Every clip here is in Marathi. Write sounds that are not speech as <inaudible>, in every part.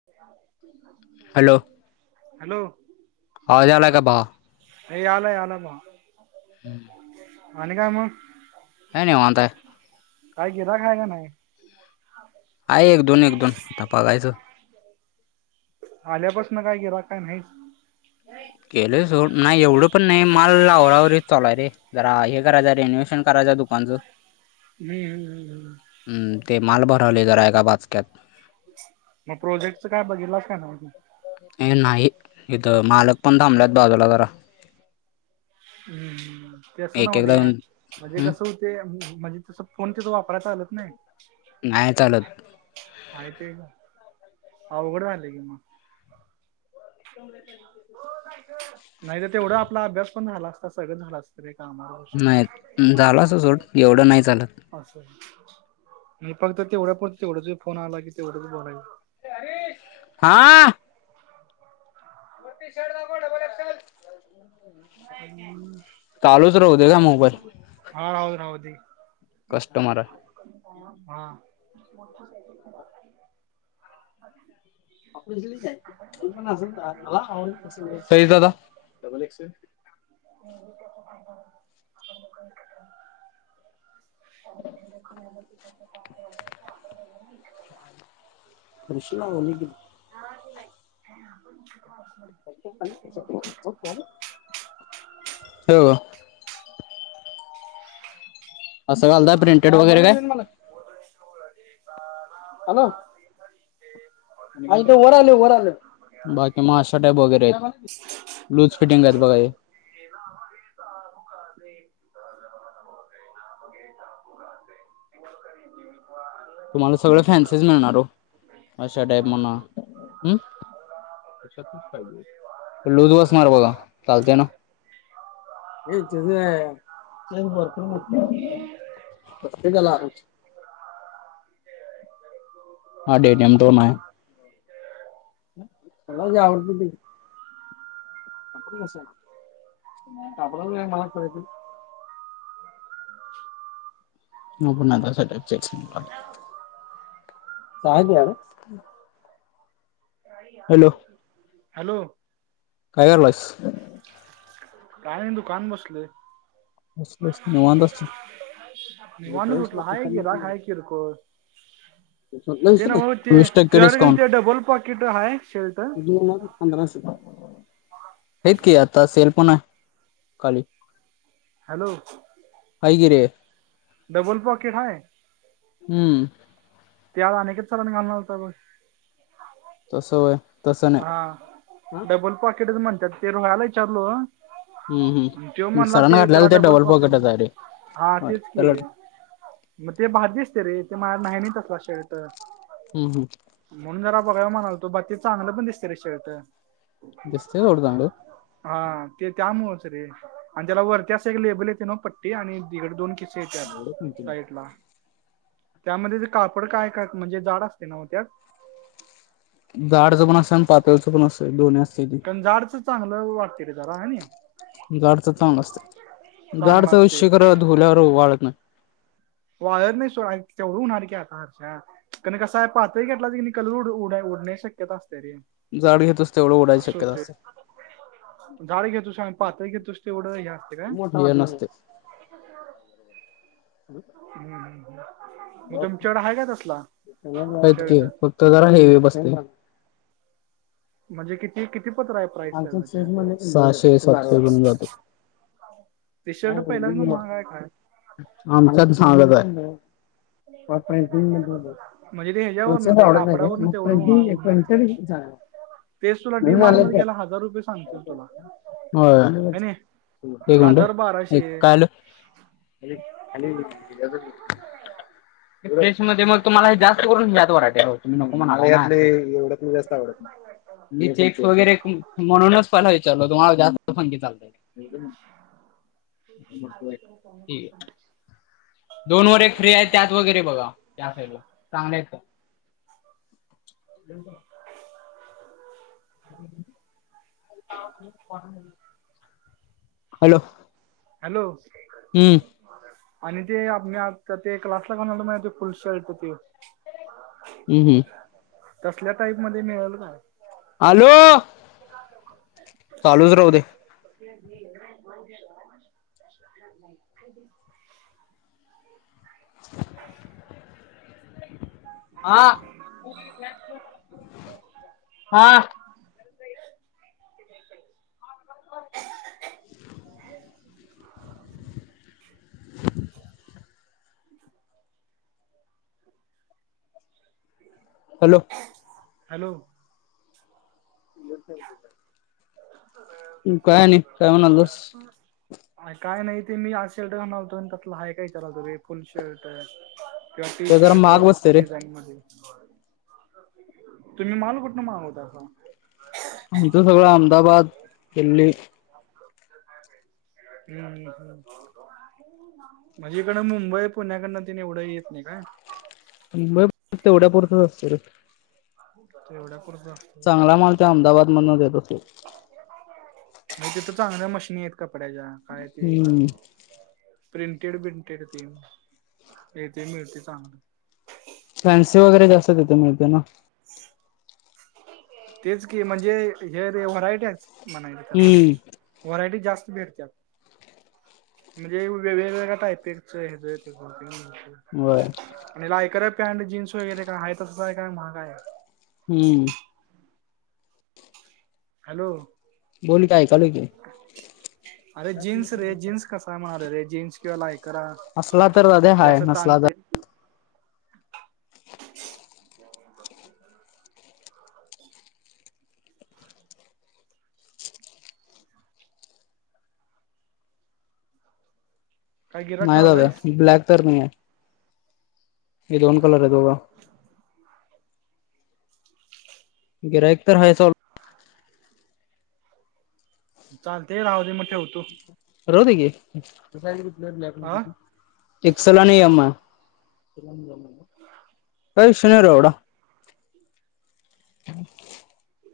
हा. हॅलो. हॅलो आवाज आलाय का भावा हे याला याला बा. हम्म. आणि काय मग काय निवांत आहे काय गिर्‍हाईक आहे का नाय? ह. आहे एक दोन एक दोन आता बघायचं. आल्यापासन काय गिऱ्हाईक काय नाहीच. गेलं सोड नाही एवढं पण नाही माल आवरा आवरी चालू आहे रे. जरा हे करायचं रेनोवे्शन करायचं दुकानचं. ह ह. हं ते माल भरालोय जरा एका बाचक्यात. मग प्रोजेक्टचं काय बघितलस का नाहि तु? हे नाही इथं मालक पण थांबल्यात बाजूला जरा. हम्म हम्म तेस असं एक एकदा नवरे येऊन म्हणजे कसं हम्म होत? ते म्हणजे तस फोन तिथ वापराय चालत नाय. नाय चालत. माहित आहे का? अवघड झालेय की मग. हं <inaudible> नाही तर तेवढा आपला अभ्यास पण झाला असता सगळंच झालं असत. तरी कामावर नाही. झालं असलं सोड एवढं नाही झालं. असं, मी फक्त तेवढ्या पूरत तेवढच मी फोन आला की तेवढच बोलायचं. अरे हरेश. हा.. चालूच राहू दे काय मोबाईल. हा हा राहूदे की. कस्टमर आहे. मोठ <inaudible> साईज दादा? Double XL. नाही फाय आप <inaudible> वाटत की आपण <inaudible> प्रश्न आवलीक <unintelligible> हा ते बाय आपण <inaudible> हॅलो! हं <inaudible> असं घालताय प्रिंटेड वगैरे काय? हॅलो! बाकी मग अशा टाईप वगैरे आहेत. लूज फिटिंग आहेत बघा हे‌. सहज नमन होते नाम घेता फुकचे <inaudible> जीवन करी जीविदवा <inaudible> तुम्हाला सगळ फॅन्सीच मिळणार हो, अशा टाईप म्हना. लुज बसणार बघा चालतेना ना. एकच आहे तेच भरपूर मोठ आहे <inaudible> प्रत्येककाला. हा डेडोडम <unintelligible> आहे मला जे आवडत ते घे. कापड मस्त आहे, कापडाच काय मला कळतंय ह <inaudible> मु पण आता <unintelligible> बात हा <inaudible> काय दिया. Hello hello! काय करायलास? काय नाही दुकानत बसलोय. बस बस. निवांत हायस. निवांत कुठलं, हाय गिराइक हाय किरकोळ. ते नव्ह ते वीस टक्के डिस्काउंट तुझ्याकडे डबल पाॅकेट हाय शर्ट? पधराशें रुपये, हायत की आता सेलपन आहे खाली. हॅलो! काय की. डबल पॉकेट हाय? हम्म त्या वेळेस अनिकेत चाळन घालणार होता बघ. तसं व्हय. हा, डबल पॉकेटच म्हनत्यात ते रोह्याला विचारलो. हम्म त्यो हम्म म्हणला सरांना ते त्याला घातलेलं डबल पॉकेट पॉकेटच म्हणून. आहे रे हा तेच त्याला कि. मग ते भारी दिसतस तरे माझंमह्या नाहीन तसला शर्ट. हम् हम. म्हणून जरा बघाया म्हणालतो बाकी चांगलं पण दिसते रे शर्ट. दिसतय सोड चांगलं. हा ते त्यामुळेच रे आणि त्याला वरती असं एक लेबल येतं नवा पट्टी आणि दीड दोन त्याच्यात साईटला. त्यामध्ये ती कापड काय काय म्हणजे जाड असतील नव्हत त्यात. जाडचं पण असतंय आन पातळच पण दोन्हीचं असतं. ते दी कारण जाडच चांगलं वाटते रे जरा ह जायचं चांगलं असतं जाड चांगला चा असते विषय खरं धुल्यावर उभा राहत नाही. वायरने सोड तेवढ होणार की अक्ष्या. कन कसा आहे पातळ घेतलास की कलर उडाय उडण्याची शक्यता असत्या रे. जाड घेतोस तेवढं उडायची शक्यता असंत्या. जाड घेतोस अन पातळ घेतोस तेवढ हे काय मोठा व्हॅन असते. हु हु मग तुमच्याकडे हाय का तसला आहेत की शर्ट. फक्त जरा हेवी बसतय. म्हणजे किती किती पतुर हाय? आमच्या साईज मध्ये सहाशे सातशे पर्यंत जातंय. खाऊन. हा दोन्ही दिलं हा मला भी सांगत आहे आठ पॉईंट टू मध्ये बघ. म्हणजे ते याच्यावरन रे ते कापडावरन तेवढं होणार की. तेच तुला डीमार्ट मध्ये गेल्यावर हजार रुपये सांगतील तुला. होय है नी एक मीनट हजार बाराशे एक काय झालं द ते खाली याच्यातच <unintelligible> मग. तुम्हाला यात जास्त करून ह्यात व्हॅरिटी आहेत तुम्ही नको म्हणायलाय <unintelligible> एवढ्यात मी चेक वगैरे उ म्हणूनच पहिला विचारलं तुम्हाला जास्त कोणती चालते. ठीक आहे <unintelligible> दोन वर एक फ्री त्यात वगैरे बघा. त्या साईडला चांगले <unintelligible> हॅलो. हॅलो. हम्म आणि ते आपलें आता ते क्लासला घालून आलतो फुल शर्ट ते. हा हा. हम्म हम्म. तसल्या टाईप मध्ये मिळेल काय. आलो. चालूच राहू दे. <unintelligible> हा. आ हा. हॅलो. हॅलो. <unintelligible> <unintelligible> काय नाही काय म्हणालस अरे काय नाही ते मी असेल तवा नव्हतो आणि कुठलं हाय काय करालतो रे फुल शर्ट आहे. किंवा ते जरा शर्ट महाग बसते असं रे डिझाईन मध्ये. तुम्ही माल कुठनं मागवतासा? आमचं सगळं अहमदाबाद, दिल्ली हुंम हुंम. म्हणजे इकडं मुंबई पुणे तेन एवढा येत नाही काय. अन बघ तेवढ्या पुरतच असतय रे तेवढ्या पुरतं असतय. चांगला माल ते अहमदाबाद मधन देता होते. नाही तिथ चांगल्या मशीनी आहेत कपड्याच्या काय ते हम्म प्रिंटेड बिनटेड ते ते मिळते चांगलं फॅन्सी वगैरे जास्त तिथे मिळते ना. तेच की म्हणजे हे रे व्हरायटी आहे म्हणायच तर हम्म व्हरायटी जास्त भेटते. म्हणजे वेगवेगळ्या टायपिंग च देणाऱ्या पायपेगच ह्याच त्याच सगळचते म्हणतोय. बर आणि ह, लायकर आहे जीन्स वगैरे का आहे तस आहे का महागआहे. हम्म. हॅलो. बोल की ऐयकालो की अरे जीन्स रे जीन्स कसा माल हे रे जीन्स किंवा लाय करा असला तर रग्या हाय नसला तर काय गिरायक नाही दादा करायलायस ब्लॅक तर नाहीय. हे दोन कलर आहेेत बघा गिरायक तर हाय चाललु चालतय राहू दे मग ठेवतो. राहूदे की हा एक् सैल आणि यम आहे अय शरीर ऐवडा ह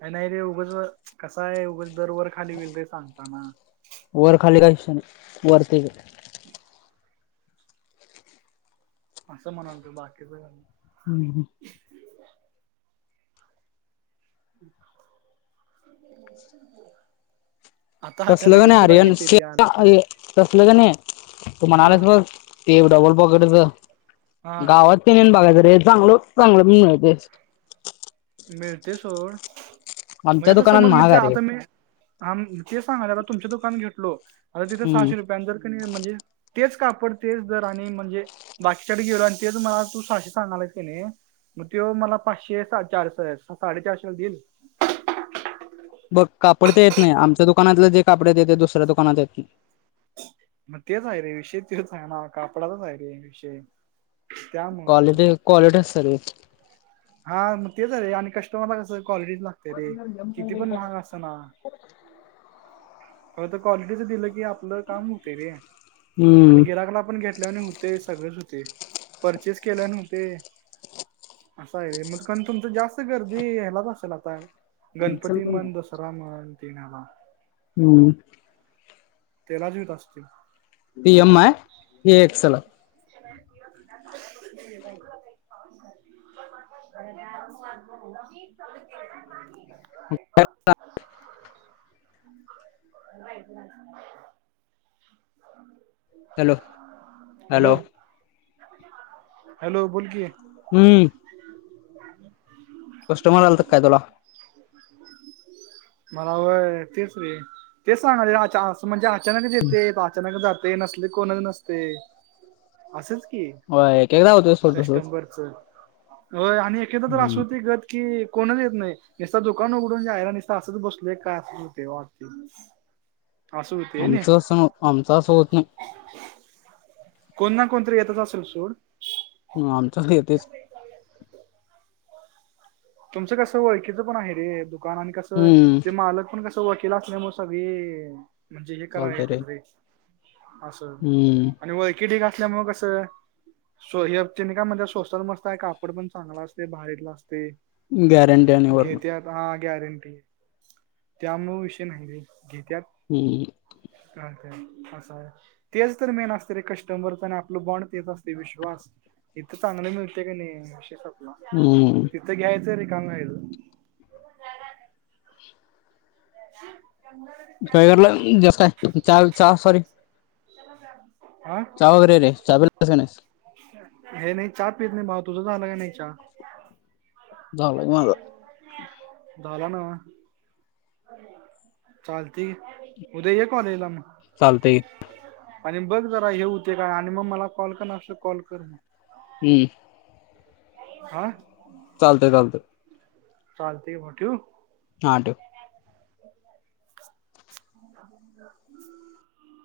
का नाही रे उगच कस आहे उगंच दर वर खाली होईल रे सांगताना वर खाली कशाला वरती घे. हं असं म्हणालतो बाकीच काय नाय. हमम हम्म. हा तसलं का नाही आर्यन येते स रे आलं तर तसलं का नाही. तू हा म्हणालास बघ ते डबल पॉकेटच हा गावात ते नेऊन बघायचं रे चांगलं चांगलं मिळते. मिळते सोड आमच्या म्हणजे दुकानात समज मी महाग ते आहे रे आता मी हा ते सांगलो आता तुमच दुकान घेतलो आता तिथे हम्म सहाशे रुपयांनी जर कानी म्हणजे तेच कापड तेच दर आणि म्हणजे बाकीच्या कडे गेलो आणि तेच मला तू सहाशे सांगालास कनी मग तो मला पाचशे चारशे साडेचारशेला देईल बघ कापड ते येत नाही आमच्या दुकानातले जे कापडे येत ते दुसऱ्या दुकानात येत नाही. मग तेच आहे रे विषय तेच आहे ना कापडाचाच आहे रे विषय त्यामुळं तर कॉलीटी कोलेट असत रे. हा मग तेच हाय रे आणि कस्टमरला कसं क्वालिटीच लागते रे. किती पण महाग असना. खर तर क्वालिटीच दिलं की आपलं काम होत रे हम्म आणि गीराकला पण घेत. घेतल्या न होते सगळेच होते परचेस केल्या न होते. असा आहे रे मग कारण तुमच जास्त गर्दी ह्यालाच असेल आता. गणपती म्हण दसरा म्हण तेनं ह्याला. हम्म. तेलाच येत असततोय. पी एम आहे हे एक्सल. ह <unintelligible> मि कामं करणार नाही. <inaudible> Hello hello. हॅलो बोल की. हम्म. <inaudible> कस्टमर आलत काय तुला? मला व्हाय तेच रे तेच सांगायलो अचा अस म्हणजे अच अचानक येते अचानक जाते. नसले कोणच नसते. असच की होय एक एकदा होतोय सोड तसंच कस्टबर हो आणि एकेकदा तर अस हम्म होती गत कि कोणच येत नाही. नसता दुकान उघडून जायला असंच बसलय काय ते वाटते. असं होते नाही आमचं असं ना आमचां असं होत नाही. कोण ना कोणतरी येतच असेल सोड. म आमचं कड येतच की. तुमचं कसं ओळखीचं पण आहे रे दुकान आणि कसं हम्म ते मालक पण कस वकेिला आपल्यामुळे सागळी म्हणजे हे करा येत्यात रे. असं हम्म आणि वळखि ढीग असल्या मुळ कसं स्व हने का म्हणजे स्वस्तात मस्त आहे कापड पण चांगला असते भारीतला असते. गॅरंट घेत्यात का गॅरंटी त्यामुळ विषय नाही रे घेतत. हम्. का कं असं आहे. तेच तर मेन असते रे कस्टमरच आणि आपलं बॉन्ड तेच असते विश्वास. इथं चांगले मिळते का नाही विशेषय संपला हम्म तिथं घ्यायचं रिकाम व्हायच. <inaudible> कायलं जास्त हाय चल चा सॉरी चला जा. चावगेरे चाल नायस. हे नाही चहा पेत नाही भाव. तुझं झालं का नाही चहा? झालाय माझा झाला ना. चालतय उद्या ये कॉलेजला मग. चालतय. आणि बघ जरा हे होते काय आणि मग मला कॉल कर न असल कॉल कर. हम्म. आ चालतय चालतय. चालतय की मगं ठेऊ. हा ठेव.